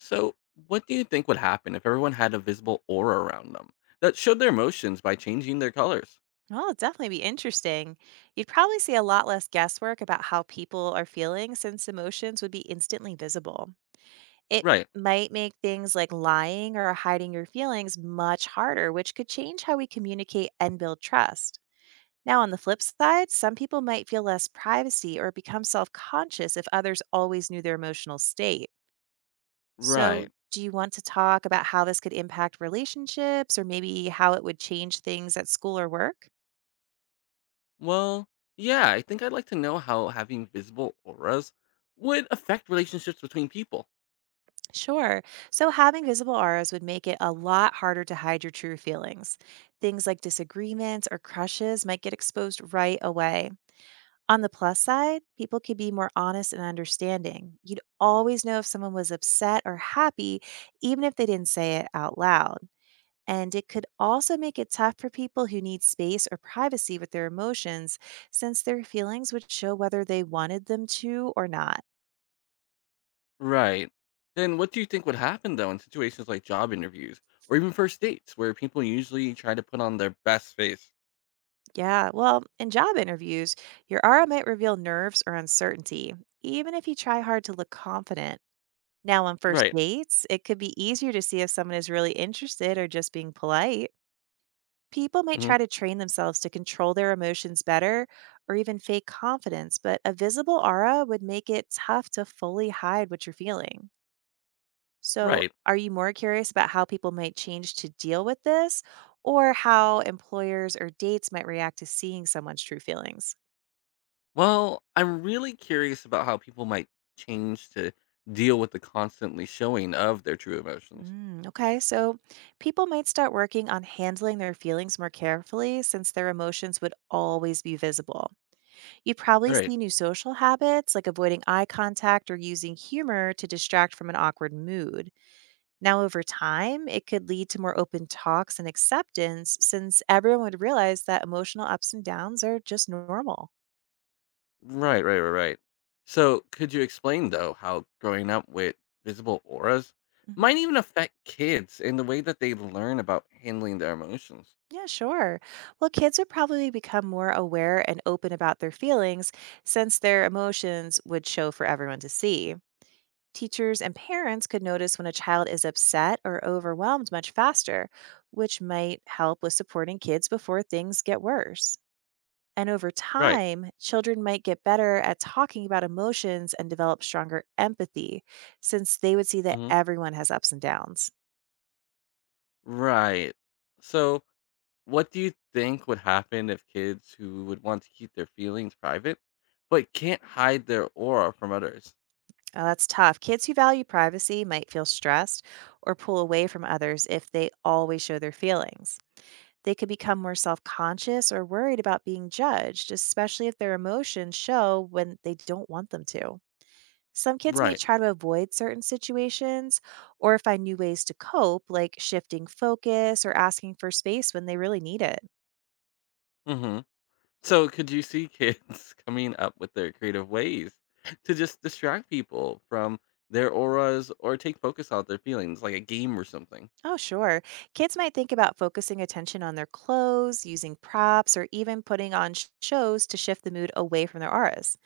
So, what do you think would happen if everyone had a visible aura around them that showed their emotions by changing their colors? Well, it'd definitely be interesting. You'd probably see a lot less guesswork about how people are feeling since emotions would be instantly visible. It Right, might make things like lying or hiding your feelings much harder, which could change how we communicate and build trust. Now, on the flip side, some people might feel less privacy or become self conscious if others always knew their emotional state. So, right. do you want to talk about how this could impact relationships or maybe how it would change things at school or work? Well, yeah, I think I'd like to know how having visible auras would affect relationships between people. Sure. So having visible auras would make it a lot harder to hide your true feelings. Things like disagreements or crushes might get exposed right away. On the plus side, people could be more honest and understanding. You'd always know if someone was upset or happy, even if they didn't say it out loud. And it could also make it tough for people who need space or privacy with their emotions, since their feelings would show whether they wanted them to or not. Right. Then, what do you think would happen though in situations like job interviews or even first dates where people usually try to put on their best face? Yeah, well, in job interviews, your aura might reveal nerves or uncertainty, even if you try hard to look confident. Now, on first Right. dates, it could be easier to see if someone is really interested or just being polite. People might Hmm. try to train themselves to control their emotions better or even fake confidence, but a visible aura would make it tough to fully hide what you're feeling. So, Right. are you more curious about how people might change to deal with this or how employers or dates might react to seeing someone's true feelings? Well, I'm really curious about how people might change to deal with the constantly showing of their true emotions. Okay, so people might start working on handling their feelings more carefully since their emotions would always be visible. You'd probably Right. see new social habits like avoiding eye contact or using humor to distract from an awkward mood. Now, over time, it could lead to more open talks and acceptance since everyone would realize that emotional ups and downs are just normal. Right, right, right, right. So, could you explain though how growing up with visible auras might even affect kids in the way that they learn about handling their emotions? Yeah, sure. Well, kids would probably become more aware and open about their feelings since their emotions would show for everyone to see. Teachers and parents could notice when a child is upset or overwhelmed much faster, which might help with supporting kids before things get worse. And over Right. time, children might get better at talking about emotions and develop stronger empathy since they would see that Hmm. everyone has ups and downs. Right. So, what do you think would happen if kids who would want to keep their feelings private but can't hide their aura from others? Oh, that's tough. Kids who value privacy might feel stressed or pull away from others if they always show their feelings. They could become more self conscious or worried about being judged, especially if their emotions show when they don't want them to. Some kids may Right. try to avoid certain situations or find new ways to cope, like shifting focus or asking for space when they really need it. Mhm. So, could you see kids coming up with their creative ways to just distract people from their auras or take focus out their feelings, like a game or something? Oh, sure. Kids might think about focusing attention on their clothes, using props, or even putting on shows to shift the mood away from their auras.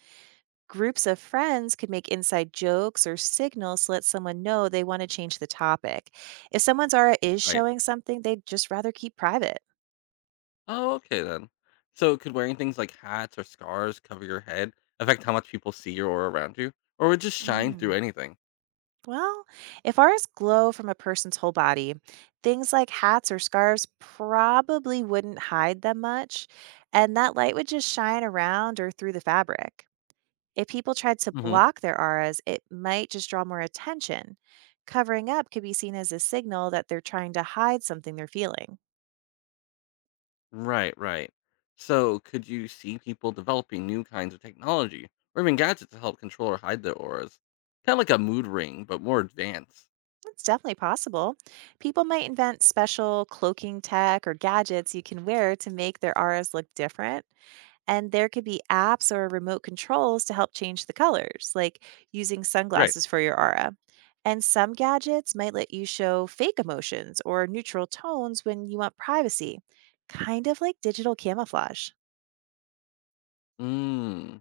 Groups of friends could make inside jokes or signals to let someone know they want to change the topic. If someone's aura is Right. showing something, they'd just rather keep private. Oh, okay then. So, could wearing things like hats or scarves cover your head affect how much people see your aura around you, or would it just shine through Mm, anything? Well, if auras glow from a person's whole body, things like hats or scarves probably wouldn't hide them much, and that light would just shine around or through the fabric. If people tried to Hmm. block their auras, it might just draw more attention. Covering up could be seen as a signal that they're trying to hide something they're feeling. Right, right. So, could you see people developing new kinds of technology or even gadgets to help control or hide their auras? Kind of like a mood ring, but more advanced. It's definitely possible. People might invent special cloaking tech or gadgets you can wear to make their auras look different. And there could be apps or remote controls to help change the colors, like using Right. sunglasses for your aura. And some gadgets might let you show fake emotions or neutral tones when you want privacy, kind of like digital camouflage. Mm.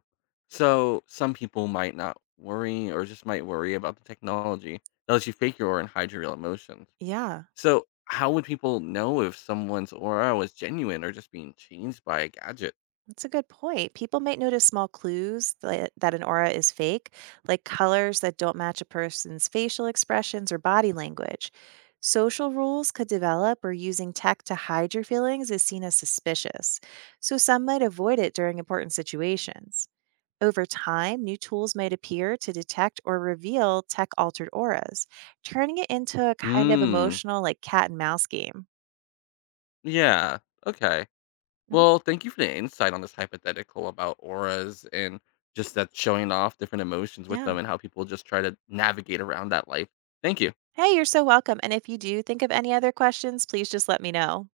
So some people might not worry or just might worry about the technology that lets you fake your aura and hide your real emotions. Yeah, So how would people know if someone's aura was genuine or just being changed by a gadget? that's a good point. People might notice small clues that an aura is fake, like colors that don't match a person's facial expressions or body language. Social rules could develop, or using tech to hide your feelings is seen as suspicious. So some might avoid it during important situations. Over time, new tools might appear to detect or reveal tech altered auras, turning it into a kind of Hmm. emotional, like cat and mouse game. Yeah. Okay. Mhm. Well, thank you for the insight on this hypothetical about auras and just that showing off different emotions with Yeah. them and how people just try to navigate around that life. Thank you. Hey, you're so welcome. And if you do think of any other questions, please just let me know.